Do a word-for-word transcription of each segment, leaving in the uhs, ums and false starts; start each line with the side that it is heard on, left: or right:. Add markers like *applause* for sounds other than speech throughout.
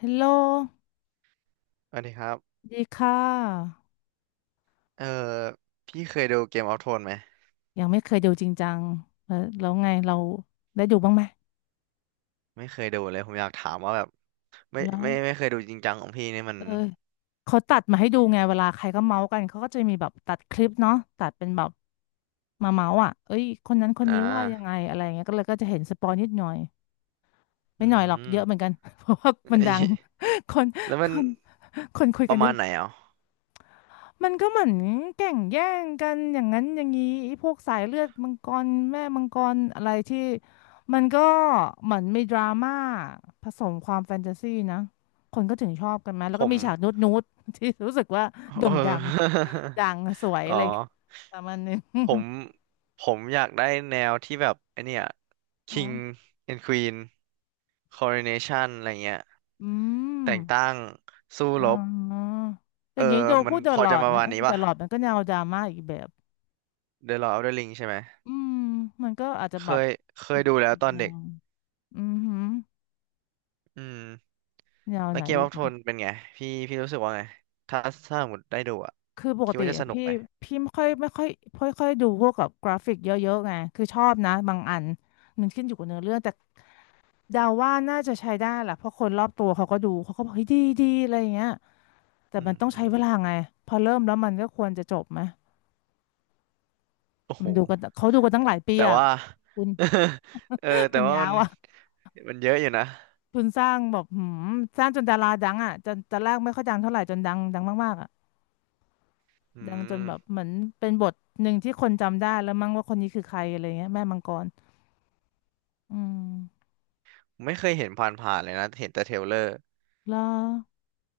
left: ฮัลโหล
right: สวัสดีครับ
left: ดีค่ะ
right: เออ พี่เคยดูเกมออฟโทนไหม
left: ยังไม่เคยดูจริงจังแล้วแล้วไงเราได้ดูบ้างไหม
right: ไม่เคยดูเลยผมอยากถามว่าแบบไม่
left: แล้ว
right: ไม่ไม่เคยดูจริงจังของพี่นี่มัน
left: เออเขาตัดมาให้ดูไงเวลาใครก็เมาส์กันเขาก็จะมีแบบตัดคลิปเนาะตัดเป็นแบบมาเมาส์อ่ะเอ้ยคนนั้นคน
right: อ่
left: นี้ว่ายังไง
right: า
left: อะไรเงี้ยก็เลยก็จะเห็นสปอยนิดหน่อยไม่
right: อื
left: หน่อยหรอกเย
right: ม
left: อะเหมือนกัน *laughs* เพราะว่า
right: *laughs*
left: มัน
right: เอ้
left: ดั
right: ย
left: ง *laughs* คน
right: แล้ว
left: ค
right: มัน
left: นคนคุย
right: ป
left: กัน
right: ระ
left: เย
right: มาณ
left: อะ
right: ไหนอ่ะ
left: มันก็เหมือนแก่งแย่งกันอย่างนั้นอย่างนี้ไอ้พวกสายเลือดมังกรแม่มังกรอะไรที่มันก็เหมือนมีดราม่าผสมความแฟนตาซีนะคนก็ถึงชอบกันไหมแล้
right: ผ
left: วก็
right: ม
left: มีฉากนูดนูดที่รู้สึกว่าโด่
right: เอ
left: งดัง
right: อ
left: *laughs* ดังสวย
right: *laughs*
left: อะไร
right: อ๋อ
left: อย่างเงี้ยประมาณนึง
right: ผ
left: *laughs*
right: มผมอยากได้แนวที่แบบไอเนี่ย
left: อื
right: King
left: ม
right: and Queen Coronation อะไรเงี้ย
left: อ
right: แต่ง
left: ม
right: ตั้งสู้
left: อ๋
right: รบ
left: ออ
right: เอ
left: ย่า
right: อ
left: งนี้โด
right: มั
left: พู
right: น
left: ดเด
right: พ
left: อะ
right: อ
left: ลอ
right: จะ
left: ด
right: ประ
left: นะ
right: มาณนี้
left: เด
right: ป่ะ
left: อะลอดมันก็แนวดราม่าอีกแบบ
right: The Lord of the Ring ใช่ไหม
left: อืมมันก็อาจจะ
right: เค
left: แบบ
right: ยเค
left: อี
right: ย
left: ก
right: ดูแล้ว
left: อีก
right: ตอน
left: แน
right: เด็ก
left: วอือหือ
right: อืม
left: แนว
right: แล้ว
left: ไหน
right: เกมอ
left: อี
right: อ
left: ก
right: ฟโท
left: อะ
right: นเป็นไง พี่พี่รู้สึกว่าไง ถ้าถ้าสมมติได้ดูอ่ะ
left: คือปก
right: คิด
left: ติ
right: ว่าจะส
left: อะ
right: นุก
left: พี่
right: ไหม
left: พี่ไม่ค่อยไม่ค่อยไม่ค่อยดูพวกกับกราฟิกเยอะๆไง คือชอบนะบางอันมันขึ้นอยู่กับเนื้อเรื่องแต่เดาว่าน่าจะใช้ได้แหละเพราะคนรอบตัวเขาก็ดูเขาก็บอกเฮ้ยดีดีอะไรอย่างเงี้ยแต่
right: อื
left: มันต้องใช้เวลา
right: ม
left: ไงพอเริ่มแล้วมันก็ควรจะจบไหม
right: โอ้โห
left: มันดูกันเขาดูกันตั้งหลายปี
right: แต่
left: อ่ะ
right: ว่า
left: คุณ
right: *laughs* เออ
left: *laughs*
right: แต่
left: มัน
right: ว่า
left: ยา
right: มั
left: ว
right: น
left: อ่ะ
right: มันเยอะอยู่นะ
left: คุณสร้างแบบหืมสร้างจนดาราดังอ่ะจนตอนแรกไม่ค่อยดังเท่าไหร่จนดังดังมากๆอ่ะ
right: อื
left: ดังจน
right: ม
left: แบบเหมือนเป็นบทหนึ่งที่คนจำได้แล้วมั้งว่าคนนี้คือใครอะไรเงี้ยแม่มังกรอืม
right: ไม่เคยเห็นผ่านๆเลยนะ เห็นแต่เทรลเลอร์
left: แล้ว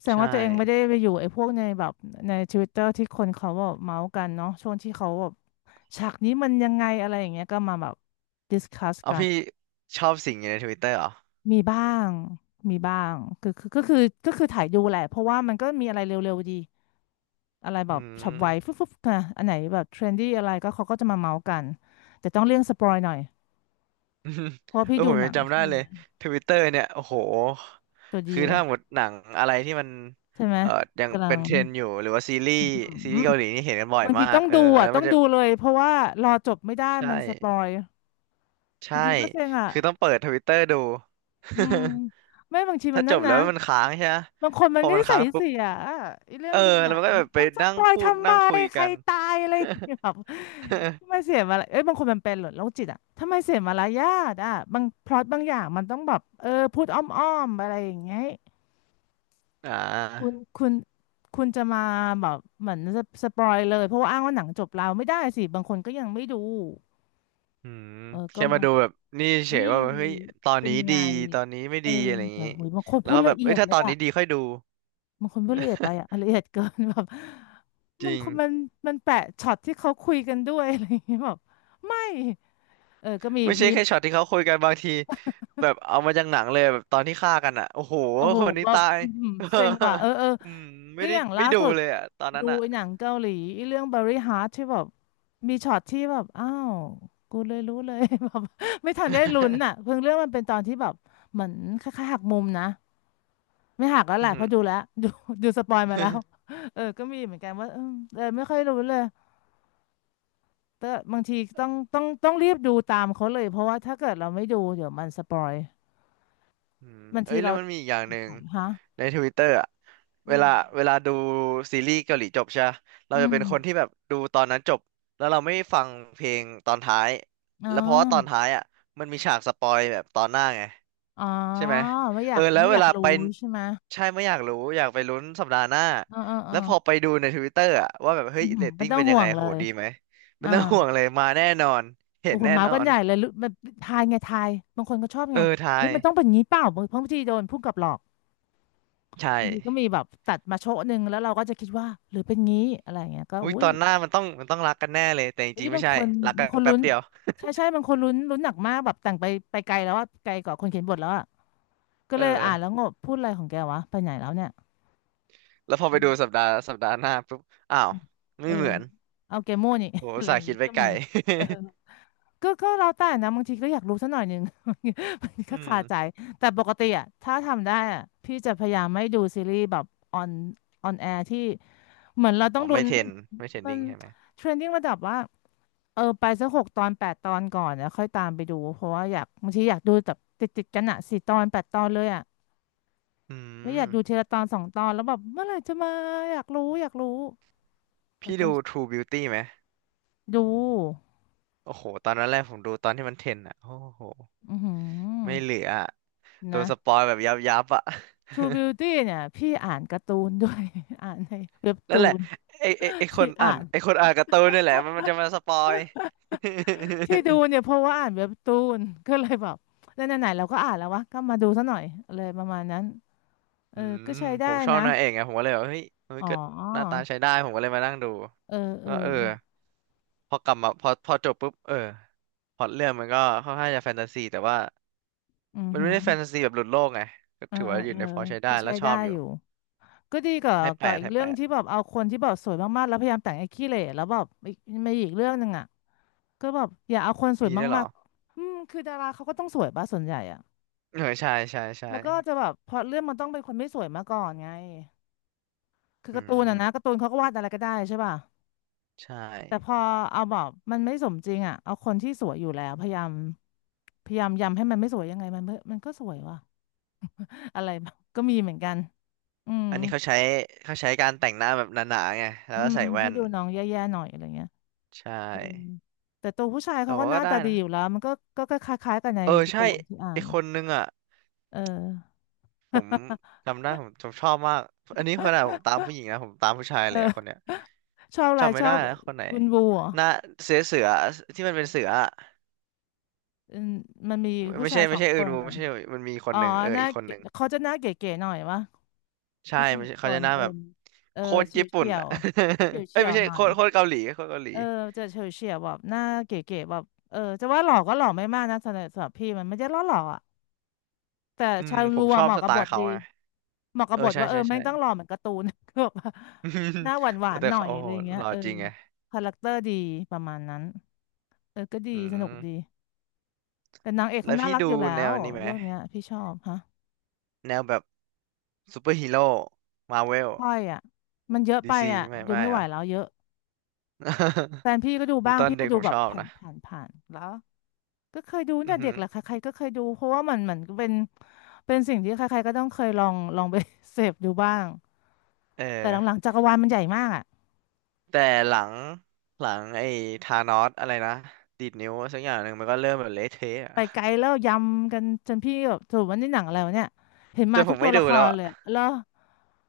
left: แสดง
right: ใช่
left: ว่าตัวเองไม่ได้ไปอยู่ไอ้พวกในแบบในทวิตเตอร์ที่คนเขาแบบเมาส์กันเนาะช่วงที่เขาแบบฉากนี้มันยังไงอะไรอย่างเงี้ยก็มาแบบดิสคัส
right: เอา
left: กัน
right: พี่ชอบสิ่งอยู่ในทวิตเตอร์เหรอ
left: มีบ้างมีบ้างคือคือก็คือก็คือถ่ายดูแหละเพราะว่ามันก็มีอะไรเร็วๆดีอะไรแบ
right: อื
left: บฉับ
right: ม
left: ไวฟึบฟึบนะอันไหนแบบเทรนดี้อะไรก็เขาก็จะมาเมาส์กันแต่ต้องเลี่ยงสปอยหน่อย
right: *laughs* อืม
left: เพราะว่า
right: เอ
left: พี่
right: อ
left: ดู
right: ผม
left: ห
right: ยั
left: นั
right: ง
left: ง
right: จำได้เลยทวิตเตอร์เนี่ยโอ้โห
left: ตัวดี
right: คือ
left: เล
right: ถ้า
left: ย
right: หมดหนังอะไรที่มัน
left: ใช่ไหม
right: เอ่อยัง
left: กำลั
right: เป็
left: ง
right: นเทรนด์อยู่หรือว่าซีรี
left: อื
right: ส์ซีรี
left: ม
right: ส์เกาหลีนี่เห็นกันบ่อย
left: บางที
right: มาก
left: ต้อง
right: เออ
left: ดู
right: แล้
left: อ่ะ
right: ว
left: ต้
right: มั
left: อ
right: น
left: ง
right: จะ
left: ดูเลยเพราะว่ารอจบไม่ได้
right: ใช่
left: มันสปอยบา
right: ใช่
left: งทีก็เซ็งอ่ะ
right: คือต้องเปิดทวิตเตอร์ดู
left: อืม
right: *laughs*
left: ไม่บางทีมั
right: ถ้า
left: น
right: จ
left: นั่น
right: บแล้
left: นะ
right: วมันค้างใช่ไหม
left: บางคนมั
right: พ
left: น
right: อ
left: ก็
right: มัน
left: นิสั
right: ค้า
left: ย
right: งปุ๊บ
left: เสียอ่ะไอ้เรื่อง
right: เอ
left: ดู
right: อ
left: หนั
right: แล้วมั
left: ง
right: นก็
left: เนี่
right: แบ
left: ย
right: บไป
left: มันส
right: นั่
left: ป
right: ง
left: อย
right: พูด
left: ทำไม
right: นั่งคุย
left: ใคร
right: กัน
left: ตายอะไรอย่างเงี้ยแบบ
right: *laughs*
left: ทำไมเสียมาละเอ้ยบางคนมันเป็นเหรอโรคจิตอ่ะทำไมเสียมารยาทอ่ะบางพล็อตบางอย่างมันต้องแบบเออพูดอ้อมๆอะไรอย่างเงี้ย
right: อ่
left: คุณ
right: า
left: คุณคุณจะมาแบบเหมือนสสปอยเลยเพราะว่าอ้างว่าหนังจบแล้วไม่ได้สิบางคนก็ยังไม่ดู
right: อืม
left: เออก็
right: แค่มา
left: มัน
right: ดูแบบนี่เฉ
left: เอ้
right: ย
left: ย
right: ว่าแบบเฮ้ยตอน
left: เป็
right: นี้
left: นไง
right: ดีตอนนี้ไม่
left: เออ
right: ดีอะไรอย่าง
left: แต่
right: นี้
left: โหยบางคน
right: แล้
left: พู
right: ว
left: ด
right: ก็แบ
left: ละ
right: บ
left: เอี
right: เอ้
left: ย
right: ย
left: ด
right: ถ้า
left: เล
right: ต
left: ย
right: อน
left: อะ
right: นี้ดีค่อยดู
left: บางคนพูดละเอียดไปอะละเอียดเกิน *laughs* แบบ
right: จ
left: มัน
right: ริง
left: คนมันมันแปะช็อตที่เขาคุยกันด้วยอะไรอย่างเงี้ยแบบไม่เออก็มี
right: ไม่ใช่
left: มี
right: แค่ช็อตที่เขาคุยกันบางทีแบบเอามาจากหนังเลยแบบตอนที่ฆ่ากันอ่ะโอ้โห
left: โอ้โห
right: คนนี้
left: แบบ
right: ตาย
left: อื้อหือเซ็งว่ะเออเออ
right: *laughs* อืมไม่
left: ก็
right: ได้
left: อย่างล่า
right: ไม่ดู
left: สุด
right: เลยอ่ะตอนนั้
left: ดู
right: นอ่ะ
left: ไอ้หนังเกาหลีไอ้เรื่อง Berry Heart ที่แบบมีช็อตที่แบบอ้าวกูเลยรู้เลย *laughs* แบบไม่ทันได้ลุ้นอ่ะ
right: *laughs*
left: เพิ่งเรื่องมันเป็นตอนที่แบบเหมือนคล้ายๆหักมุมนะไม่หักแล้วแห
right: อื
left: ละ
right: อ
left: เพ
right: หือ
left: ราะดูแล้ว *laughs* ดูดูสปอยมาแล้ว
right: *laughs*
left: เออก็มีเหมือนกันว่าเออเออไม่ค่อยรู้เลยแต่บางทีต้องต้องต้องรีบดูตามเขาเลยเพราะว่าถ้าเกิดเราไม่ดูเดี๋ยวมันสปอย
right: อืม
left: บาง
right: เอ้
left: ที
right: ยแล้
left: เรา
right: วมันมีอีกอย่าง
left: ถ
right: หนึ่ง
left: อยๆฮะ
right: ในทวิตเตอร์อะเว
left: อืม
right: ลาเวลาดูซีรีส์เกาหลีจบใช่ปะเรา
left: อื
right: จะ
left: ม
right: เป็นคนที่แบบดูตอนนั้นจบแล้วเราไม่ฟังเพลงตอนท้าย
left: อ๋อ
right: แล้วเพราะว่าตอนท้ายอ่ะมันมีฉากสปอยแบบตอนหน้าไง
left: อ๋อ
right: ใช่ไหม
left: ไม่อ
right: เอ
left: ยา
right: อ
left: ก
right: แล้ว
left: ไม่อ
right: เว
left: ยาก
right: ลา
left: รู้
right: ไป
left: ใช่ไหม
right: ใช่ไม่อยากรู้อยากไปลุ้นสัปดาห์หน้า
left: เออเออเอ
right: แล้
left: อ
right: วพอไปดูในทวิตเตอร์อ่ะว่าแบบเฮ้
left: อื
right: ย
left: อหื
right: เร
left: อ
right: ต
left: ไม่
right: ติ้ง
left: ต้อง
right: เป็นยั
left: ห่
right: ง
left: ว
right: ไง
left: งเล
right: โห
left: ย
right: ดีไหมไม่
left: อ่า
right: ต้องห่วงเลยมาแน่นอนเห็
left: โอ้
right: น
left: โห
right: แน่
left: เมา
right: น
left: ส์
right: อ
left: กัน
right: น
left: ใหญ่เลยรู้มันทายไงทายบางคนก็ชอบ
right: เอ
left: ไง
right: อทา
left: นี่
right: ย
left: มันต้องเป็นงี้เปล่าบางบางทีโดนผู้กำกับหลอก
right: ใช่
left: บางทีก็มีแบบตัดมาโชะหนึ่งแล้วเราก็จะคิดว่าหรือเป็นงี้อะไรเงี้ยก็
right: อุ้ย
left: อุ้
right: ต
left: ย
right: อนหน้ามันต้องมันต้องรักกันแน่เลยแต่จ
left: อุ้ย
right: ริงๆไม่
left: บาง
right: ใช่
left: คน
right: รัก
left: บา
right: กั
left: งค
right: น
left: น
right: แป๊
left: ลุ้
right: บ
left: น
right: เดียว
left: ใช่ใช่บางคนลุ้นลุ้นหนักมากแบบแต่งไปไปไกลแล้วว่าไกลกว่าคนเขียนบทแล้วอะก็
right: เออ
left: เลยอ่านแล้วงงพูดอะไรของแกวะไปไหนแล้วเนี่ย
right: แล้วพอไปดูสั
left: เออ
right: ปดาห์สัปดาห์หน้าปุ๊บ อ้าว
left: เอ
right: ไม่
left: อ
right: เหมือน
left: เอาแกโม่นี่
right: โห
left: *laughs* อะ
right: อุต
left: ไร
right: ส่า
left: อย่า
right: ห์
left: ง
right: คิ
left: งี้
right: ดไป
left: ก็
right: ไกล
left: มีเออ ก็ก็แล้วแต่นะบางทีก็อยากรู้สักหน่อยหนึ่ง *laughs* มัน
right: *laughs*
left: ก็
right: อืม
left: คาใจแต่ปกติอะถ้าทำได้อะพี่จะพยายามไม่ดูซีรีส์แบบออนออนแอร์ที่เหมือนเราต้
right: อ๋
left: อ
right: อ
left: งลุ้
right: ไม่
left: น
right: เทรนไม่เทรน
left: มั
right: ดิ้
left: น
right: งใช่ไหม
left: เทรนดิ้งระดับว่าเออไปสักหกตอนแปดตอนก่อนแล้วค่อยตามไปดูเพราะว่าอยากบางทีอยากดูแบบติดติดกันอะสี่ตอนแปดตอนเลยอะ
right: อื
left: ไม่อ
right: ม
left: ยากดูทีละตอนสองตอนแล้วแบบเมื่อไหร่จะมาอยากรู้อยากรู้เออ
right: พี่
left: ก็
right: ดู True Beauty ไหม
left: ดู
right: โอ้โห ตอนนั้นแรกผมดูตอนที่มันเทรนอ่ะโอ้โห
left: อือหื
right: ไม่
left: อ
right: เหลืออะโดนส
left: นะ
right: ปอยแบบยับยับอ่ะ
left: ทรู บิวตี้ เนี่ยพี่อ่านการ์ตูน *laughs* ด้วย *laughs* อ่านในเว็บ
right: *laughs* นั่
left: ตู
right: นแหละ
left: น
right: ไอไอไอค
left: พี่
right: นอ่า
left: อ่า
right: น
left: น
right: ไอคนอ่านการ์ตูนนี่แหละมันมันจะมาสปอย
left: ที่ดูเนี่ยเพราะว่าอ่านเว็บตูนก็เลยแบบไหนๆเราก็อ่านแล้ววะก็มาดูซะหน่อยอะไรประมาณนั้น
right: *laughs*
left: เอ
right: อื
left: อก็
right: ม
left: ใช้
right: ผ
left: ได้
right: มชอบ
left: นะ
right: นางเอกไงผมก็เลยแบบเฮ้ยเฮ้ย
left: อ๋อ
right: ก็หน้าตาใช้ได้ผมก็เลยมานั่งดู
left: เออเออ
right: ก็เออ พอกลับมาพอพอจบปุ๊บเออพล็อตเรื่องมันก็ค่อนข้างจะแฟนตาซีแต่ว่า
left: อือ
right: มัน
left: หื
right: ไม่
left: อ
right: ได้แฟนตาซีแบบหลุดโลกไงก็
left: เออ
right: ถือ
left: เอ
right: ว่า
left: อ
right: อ
left: เอ
right: ยู่
left: อ
right: ในพอใช้
left: ก็
right: ได้แล้
left: ใช้
right: วช
left: ได้
right: อบอ
left: อ
right: ยู่
left: ยู่ก็ดีกว่า
right: ให้แป
left: ก่อ
right: ด
left: อีก
right: ให้
left: เรื่อ
right: แป
left: ง
right: ด
left: ที่แบบเอาคนที่แบบสวยมากๆแล้วพยายามแต่งไอ้ขี้เหร่แล้วแบบอีกมีอีกเรื่องหนึ่งอ่ะก็แบบอย่าเอาคนสวย
right: มีได้วยเหร
left: มาก
right: อ
left: ๆอืมคือดาราเขาก็ต้องสวยป่ะส่วนใหญ่อะ
right: เออใช่ใช่ใช่
left: แล้วก็จะแบบพอเรื่องมันต้องเป็นคนไม่สวยมาก่อนไงคือ
right: อื
left: การ์ตูน
right: ม
left: อะนะการ์ตูนเขาก็วาดอะไรก็ได้ใช่ป่ะ
right: ใช่
left: แต่พอเอาแบบมันไม่สมจริงอะเอาคนที่สวยอยู่แล้วพยายามพยายามยำให้มันไม่สวยยังไงมันไม่มันก็สวยว่ะ *laughs* อะไรแบบก็มีเหมือนกันอืม
right: อันนี้เขาใช้เขาใช้การแต่งหน้าแบบหนาๆไงแล้ว
left: อื
right: ก็
left: ม
right: ใส่แว่
left: ให้
right: น
left: ดูน้องแย่ๆหน่อยอะไรเงี้ย
right: ใช่
left: เออแต่ตัวผู้ชาย
right: แต่
left: เขาก็
right: ว่า
left: หน้า
right: ก็
left: ตา
right: ได้
left: ดี
right: นะ
left: อยู่แล้วมันก็ก็ก็คล้ายๆกันใน
right: เออ
left: การ์
right: ใช่
left: ตูนที่อ่า
right: ไอ
left: น
right: คนนึงอ่ะ
left: เออ
right: ผมจำได้ผมผมชอบมากอันนี้ขนาดผมตามผู้หญิงนะผมตามผู้ชายเลยอะคน
left: เออ
right: เนี้ย
left: ชอบอะไร
right: จำไม่
left: ชอ
right: ได้
left: บ
right: แล้วคนไหน
left: อุนบูเหรอ่ะ
right: หน้าเสือเสือที่มันเป็นเสืออะ
left: มันมีผู้
right: ไม่
left: ชา
right: ใช่
left: ยส
right: ไม่
left: อง
right: ใช่
left: ค
right: อื่น
left: น
right: วู
left: อะ
right: ไม่ใช่มันมีคน
left: อ๋อ
right: หนึ่งเออ
left: หน้า
right: อีกคน
left: เก๋
right: หนึ่ง
left: เขาจะหน้าเก๋ๆหน่อยวะ
right: ใช่
left: ผู้ชา
right: ไม
left: ย
right: ใช่
left: ค
right: เขาจะ
left: น
right: หน้า
left: เออ
right: แบบ
left: เออ
right: โคตร
left: เฉย
right: ญี่
left: ว
right: ปุ่
left: เฉี
right: น
left: ย
right: อ่ะ
left: วเฉยว
right: *laughs* เอ้
left: เฉี
right: ย
left: ย
right: ไม่
left: ว
right: ใช่
left: หน่อ
right: โค
left: ย
right: ตรโคตรเกาหลีโคตรเกาหลี
left: เออจะเฉยวเฉียวแบบหน้าเก๋ๆแบบเออจะว่าหล่อก็หล่อไม่มากนะสำหรับสำหรับพี่มันไม่ได้หล่อหล่ออ่ะแต่
right: อืม
left: ชา
right: ผ
left: ลู
right: มช
left: อะ
right: อ
left: เห
right: บ
left: มาะ
right: ส
left: กับ
right: ไต
left: บ
right: ล์
left: ท
right: เขา
left: ดี
right: ไง
left: เหมาะกั
right: เอ
left: บ
right: อ
left: บท
right: ใช่
left: ว่าเออ
right: ใช่
left: แม่
right: ใช่
left: งต้องหล่อเหมือนการ์ตูน *laughs* ก็แบบว่าหน้าห
right: *laughs*
left: วาน
right: แต่
left: ๆหน่อ
right: เขา
left: ย
right: โอ้
left: อะ
right: โห
left: ไรอย่างเงี้
right: ห
left: ย
right: ล่อ
left: เออ
right: จริงไง
left: คาแรคเตอร์ดีประมาณนั้นเออก็ดี
right: อื
left: สนุกดี
right: ม
left: แต่นางเอก
right: แล้
left: เขา
right: ว
left: น่า
right: พี่
left: รัก
right: ดู
left: อยู่แล้
right: แน
left: ว
right: วนี้ไหม
left: เรื่องเนี้ยพี่ชอบฮะ
right: แนวแบบซูเปอร์ฮีโร่มาเวล
left: ค่อยอ่ะมันเยอะ
right: ดี
left: ไป
right: ซี
left: อ่ะ
right: ไม่
left: ดู
right: ไม่
left: ไม่
right: เห
left: ไห
right: ร
left: ว
right: อ
left: แล้วเยอะแฟ
right: *laughs*
left: นพี่ก็ดู
right: ผม
left: บ้าง
right: ตอน
left: พี่ก็
right: เด็ก
left: ดู
right: ผม
left: แบ
right: ช
left: บ
right: อบ
left: ผ่าน
right: นะ
left: ผ่านผ่านแล้วก็เคยดู
right: อื
left: เนี่
right: อ
left: ย
right: หื
left: เด็ก
right: อ
left: แหละใครๆก็เคยดูเพราะว่ามันเหมือนเป็นเป็นสิ่งที่ใครๆก็ต้องเคยลองลองไป *laughs* เสพดูบ้าง
right: เออ
left: แต่หลังๆจักรวาลมันใหญ่มากอ่ะ
right: แต่หลังหลังไอ้ธานอสอะไรนะดีดนิ้วสักอย่างหนึ่งมันก็เริ่มแบบเละเทะอะ
left: ไปไกลแล้วยำกันจนพี่แบบสรุปว่านี่หนังอะไรวะเนี่ยเห็น
right: จ
left: มา
right: นผ
left: ทุก
right: ม
left: ตั
right: ไม่
left: ว
right: ดู
left: ละค
right: แล้ว
left: ร
right: อะ
left: เลยอะแล้ว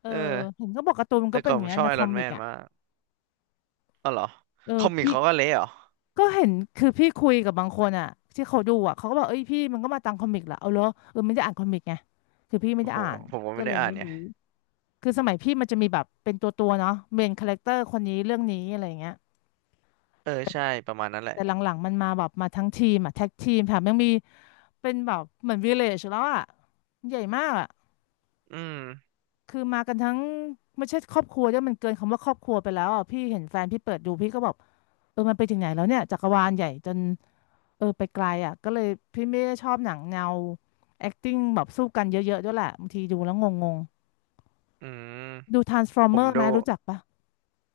left: เออ
right: เออ
left: เห็นก็บอกการ์ตูนมัน
right: แต่
left: ก็เป็
right: ก่
left: น
right: อ
left: อ
right: น
left: ย่า
right: ผ
left: ง
right: ม
left: เงี้ย
right: ชอ
left: ใน
right: บไอ
left: ค
right: ร
left: อ
right: อน
left: มิ
right: แม
left: ก
right: น
left: อ่ะ
right: มากอ๋อเหรอ
left: เอ
right: ค
left: อ
right: อมิก
left: พี่
right: เขาก็เละเหรอ
left: ก็เห็นคือพี่คุยกับบางคนอ่ะที่เขาดูอ่ะเขาก็บอกเอ้ยพี่มันก็มาตามคอมิกเหรอเอาเหรอเออไม่ได้อ่านคอมิกไงคือพี่ไม่
right: โอ้
left: ได้
right: โห
left: อ่าน
right: ผมก็
left: ก็
right: ไม่
left: เล
right: ได้
left: ย
right: อ่าน
left: ไม่
right: ไง
left: รู้คือสมัยพี่มันจะมีแบบเป็นตัวตัวเนาะเมนคาแรคเตอร์คนนี้เรื่องนี้อะไรอย่างเงี้ย
right: เออใช่ประมาณนั้นแหละ
left: แต่หลังๆมันมาแบบมาทั้งทีมอ่ะแท็กทีมแถมยังมีเป็นแบบเหมือนวิลเลจแล้วอ่ะใหญ่มากอ่ะ
right: อืม
left: คือมากันทั้งไม่ใช่ครอบครัวด้วยมันเกินคำว่าครอบครัวไปแล้วอ่ะพี่เห็นแฟนพี่เปิดดูพี่ก็บอกเออมันไปถึงไหนแล้วเนี่ยจักรวาลใหญ่จน เออไปไกลอ่ะก็เลยพี่ไม่ได้ชอบหนังแนว acting แบบสู้กันเยอะๆด้วยแหละบางทีดูแล้วงง
right: อืม
left: ๆดู
right: ผม
left: ทรานส์ฟอร์เมอร์ ไห
right: ดู
left: มรู้จักปะ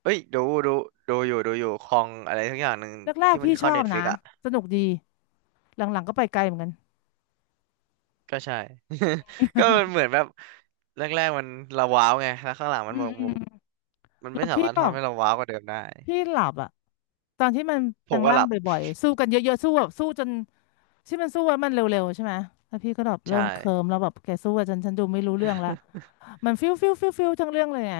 right: เอ้ยดูดูดูอยู่ดูอยู่คองอะไรสักอย่างหนึ่ง
left: แรก
right: ที่
left: ๆ
right: มัน
left: พี่ช
right: เข้า
left: อ
right: เน็
left: บ
right: ตฟิ
left: นะ
right: กอะ
left: สนุกดีหลังๆก็ไปไกลเหมือนกัน
right: ก็ใช่ *laughs* ก็มันเหมือนแบบแรกๆมันเราว้าวไงแล้วข้างหลังมั
left: อื
right: นหม
left: ม
right: ด
left: อื
right: มุก
left: ม
right: มัน
left: แล้
right: ไม่
left: ว
right: สา
left: พี่
right: มารถ
left: ก็
right: ทำให้เราว้าวกว่าเดิมได้
left: พี่หลับอ่ะตอนที่มัน
right: ผ
left: แปล
right: ม
left: ง
right: ก็
left: ร่า
right: ห
left: ง
right: ลับ
left: บ่อยๆสู้กันเยอะๆสู้แบบสู้จนที่มันสู้แล้วมันเร็วๆใช่ไหมแล้วพี่ก็แบบเริ่
right: ใช่
left: มเคลิ้มแล้วแบบแกสู้อะฉันฉันดูไม่รู้เรื่องละ
right: *laughs*
left: มันฟิวฟิวฟิวฟิวทั้งเรื่องเลยไง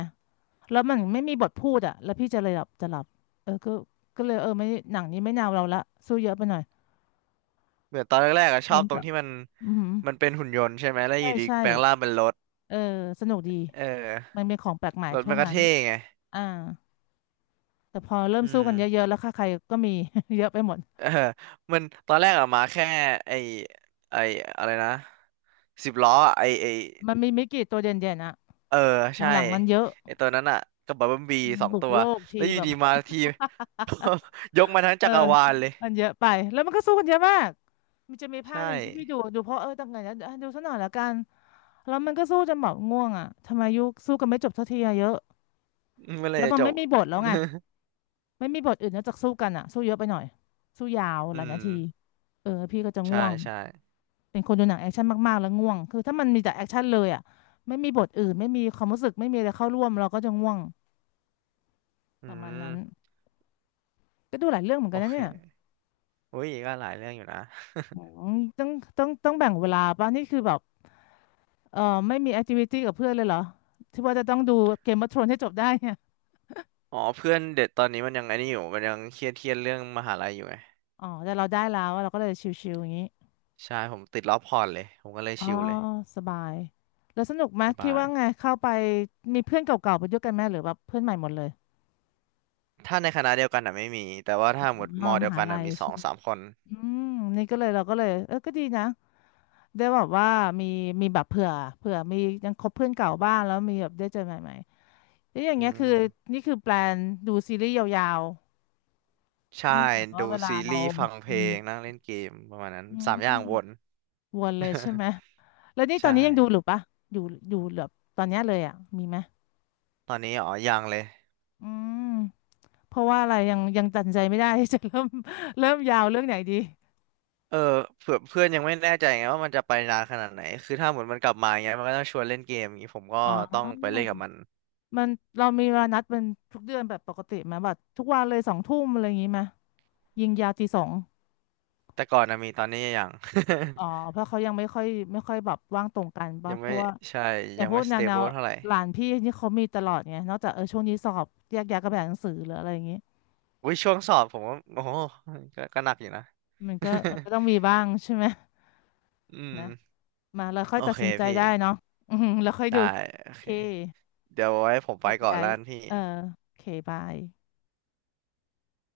left: แล้วมันไม่มีบทพูดอ่ะแล้วพี่จะเลยหลับจะหลับเออก็ก็เลยเออไม่หนังนี้ไม่แนวเราละสู้เยอะไปหน่อย
right: เหมือนตอนแรกๆอะชอ
left: เน้
right: บ
left: น
right: ตรง
left: กับ
right: ที่มัน
left: อือหือ
right: มันเป็นหุ่นยนต์ใช่ไหมแล้วอ
left: ใช่
right: ยู่ดี
left: ใช่
right: แปลงร่างเป็นรถ
left: เออสนุกดี
right: เออ
left: มันเป็นของแปลกใหม่
right: รถ
left: ช่
right: มั
left: วง
right: นก็
left: นั้น
right: เท่ไง
left: อ่าแต่พอเริ่ม
right: อื
left: สู้
right: ม
left: กันเยอะๆแล้วค่าใครก็มี *laughs* เยอะไปหมด
right: เออมันตอนแรกอะมาแค่ไอไออะไรนะสิบล้ออะไอไอ
left: มันมีไม่กี่ตัวเด่นๆอ่ะ
right: เออใช่
left: หลังๆมันเยอะ
right: ไอตัวนั้นอะกับบับเบิ้ลบีสอง
left: บุก
right: ตัว
left: โลก
right: แล้
left: ที
right: วอยู่
left: แบบ
right: ดีมาที *laughs* ยกมาทั้ง
left: เอ
right: จั
left: อ
right: กรวาลเลย
left: มันเยอะไปแล้วมันก็สู้กันเยอะมากมันจะมีภาค
right: ใช่
left: หนึ่งที่พี่ดูดูเพราะเออตั้งไงนะอ่ะดูซะหน่อยละกันแล้วมันก็สู้จนแบบง่วงอ่ะทำไมยุคสู้กันไม่จบสักทีอะเยอะ
right: อืมเมื่อไหร
left: แล้ว
right: จะ
left: มัน
right: จ
left: ไม่
right: บ
left: มีบทแล้วไงไม่มีบทอื่นนอกจากสู้กันอ่ะสู้เยอะไปหน่อยสู้ยาว
right: *laughs*
left: ห
right: อื
left: ลายนา
right: ม
left: ทีเออพี่ก็จะ
right: ใช่
left: ง่วง
right: ใช่
left: เป็นคนดูหนังแอคชั่นมากๆแล้วง่วงคือถ้ามันมีแต่แอคชั่นเลยอ่ะไม่มีบทอื่นไม่มีความรู้สึกไม่มีอะไรเข้าร่วมเราก็จะง่วง
right: อื
left: ประมาณนั้น
right: ม
left: ก็ดูหลายเรื่องเหมือน
right: โอ
left: กันนะ
right: เค
left: เนี่ย
right: อุ้ยก็หลายเรื่องอยู่นะ
left: อืมต้องต้องต้องแบ่งเวลาป่ะนี่คือแบบ เออไม่มีแอคทิวิตี้กับเพื่อนเลยเหรอที่ว่าจะต้องดูเกม of ทรอนให้จบได้เนี่ย
right: อ๋อเพื่อนเด็ดตอนนี้มันยังไอ้นี่อยู่มันยังเครียดเครียดเรื่องมหาลัยอยู่ไง
left: อ๋อแต่เราได้แล้วเราก็เลยชิลๆอย่างนี้
right: ใช่ผมติดรอบพอร์ตเลยผมก็เลย
left: อ๋อ
right: ชิลเลย
left: สบายแล้วสนุกไหม
right: ส
left: คิด
right: บาย
left: ว่าไงเข้าไปมีเพื่อนเก่าๆไปด้วยกันไหมหรือแบบเพื่อนใหม่หมดเลย
right: ถ้าในคณะเดียวกันอ่ะไม่มีแต่ว่า
left: อ
right: ถ้าหมด
left: ๋
right: ม
left: อ
right: อ
left: ม
right: เดียว
left: หา
right: กัน
left: ลั
right: อ่ะ
left: ย
right: มีสอ
left: ใช่
right: ง
left: ไหม
right: สามคน
left: อืมนี่ก็เลยเราก็เลยเออก็ดีนะได้แบบว่ามีมีแบบเผื่อเผื่อมียังคบเพื่อนเก่าบ้างแล้วมีแบบได้เจอใหม่ๆแล้วอย่าง
right: อื
left: เงี้ยคือ
right: ม
left: นี่คือแปลนดูซีรีส์ยาวๆ
right: ใช่
left: เนื่องจากว่า
right: ดู
left: เวลา
right: ซี
left: เรา
right: รีส์ฟังเพล
left: มี
right: งนั่งเล่นเกมประมาณนั้น
left: อื
right: สา
left: ม
right: มอย่างวน
left: วนเลยใช่ไหม แล้วนี่
right: *laughs*
left: ตอ
right: ใช่
left: นนี้ยังดูหรือปะอยู่อยู่แบบตอนเนี้ยเลยอ่ะมีไหม
right: ตอนนี้อ๋อยังเลย
left: อืมเพราะว่าอะไรยังยังตัดสินใจไม่ได้ *laughs* จะเริ่ม *laughs* เริ่มยาวเรื่องไหนดี
right: เออเผื่อเพื่อนยังไม่แน่ใจไงว่ามันจะไปนานขนาดไหนคือถ้าหมดมันกลับมาอย่างเงี้ยมันก็ต้องชวนเล่นเกมอย่างงี้ผมก็
left: อ๋
right: ต้องไป
left: อ
right: เล่นกับมัน
left: มันเรามีเวลานัดเป็นทุกเดือนแบบปกติไหมแบบทุกวันเลยสองทุ่มอะไรอย่างงี้ไหมยิงยาวตีสอง
right: แต่ก่อนนะมีตอนนี้ยัง
left: อ๋อ
right: *laughs*
left: เพราะเขายังไม่ค่อยไม่ค่อยแบบว่างตรงกันปะ
right: ยัง
left: เพ
right: ไม่
left: ราะว่า
right: ใช่
left: อย่า
right: ยั
left: ง
right: ง
left: พว
right: ไม่
left: กแน
right: ส
left: ว
right: เต
left: แน
right: เบิ
left: ว
right: ลเท่าไหร่
left: หลานพี่นี่เขามีตลอดไง นอกจากเออช่วงนี้สอบแยกย้ายกันไปอ่านหนังสือหรืออะไรอย่างงี้
right: อุ้ยช่วงสอบผมก็โอ้โหก็ก็หนักอยู่นะ
left: มันก็มั
right: *laughs*
left: นก็ต้องมีบ้างใช่ไหม
right: อื
left: นะ
right: ม
left: มาเราค่อย
right: โอ
left: ตัด
right: เค
left: สินใจ
right: พี่
left: ได้เนาะอือหือแล้วค่อย
right: ได้
left: ดู
right: โอ
left: โอ
right: เค
left: เค
right: เดี๋ยวไว้ผมไป
left: ยัก
right: ก่อน
left: ย้า
right: แล้
left: ย
right: วกันพี่
left: เออโอเคบาย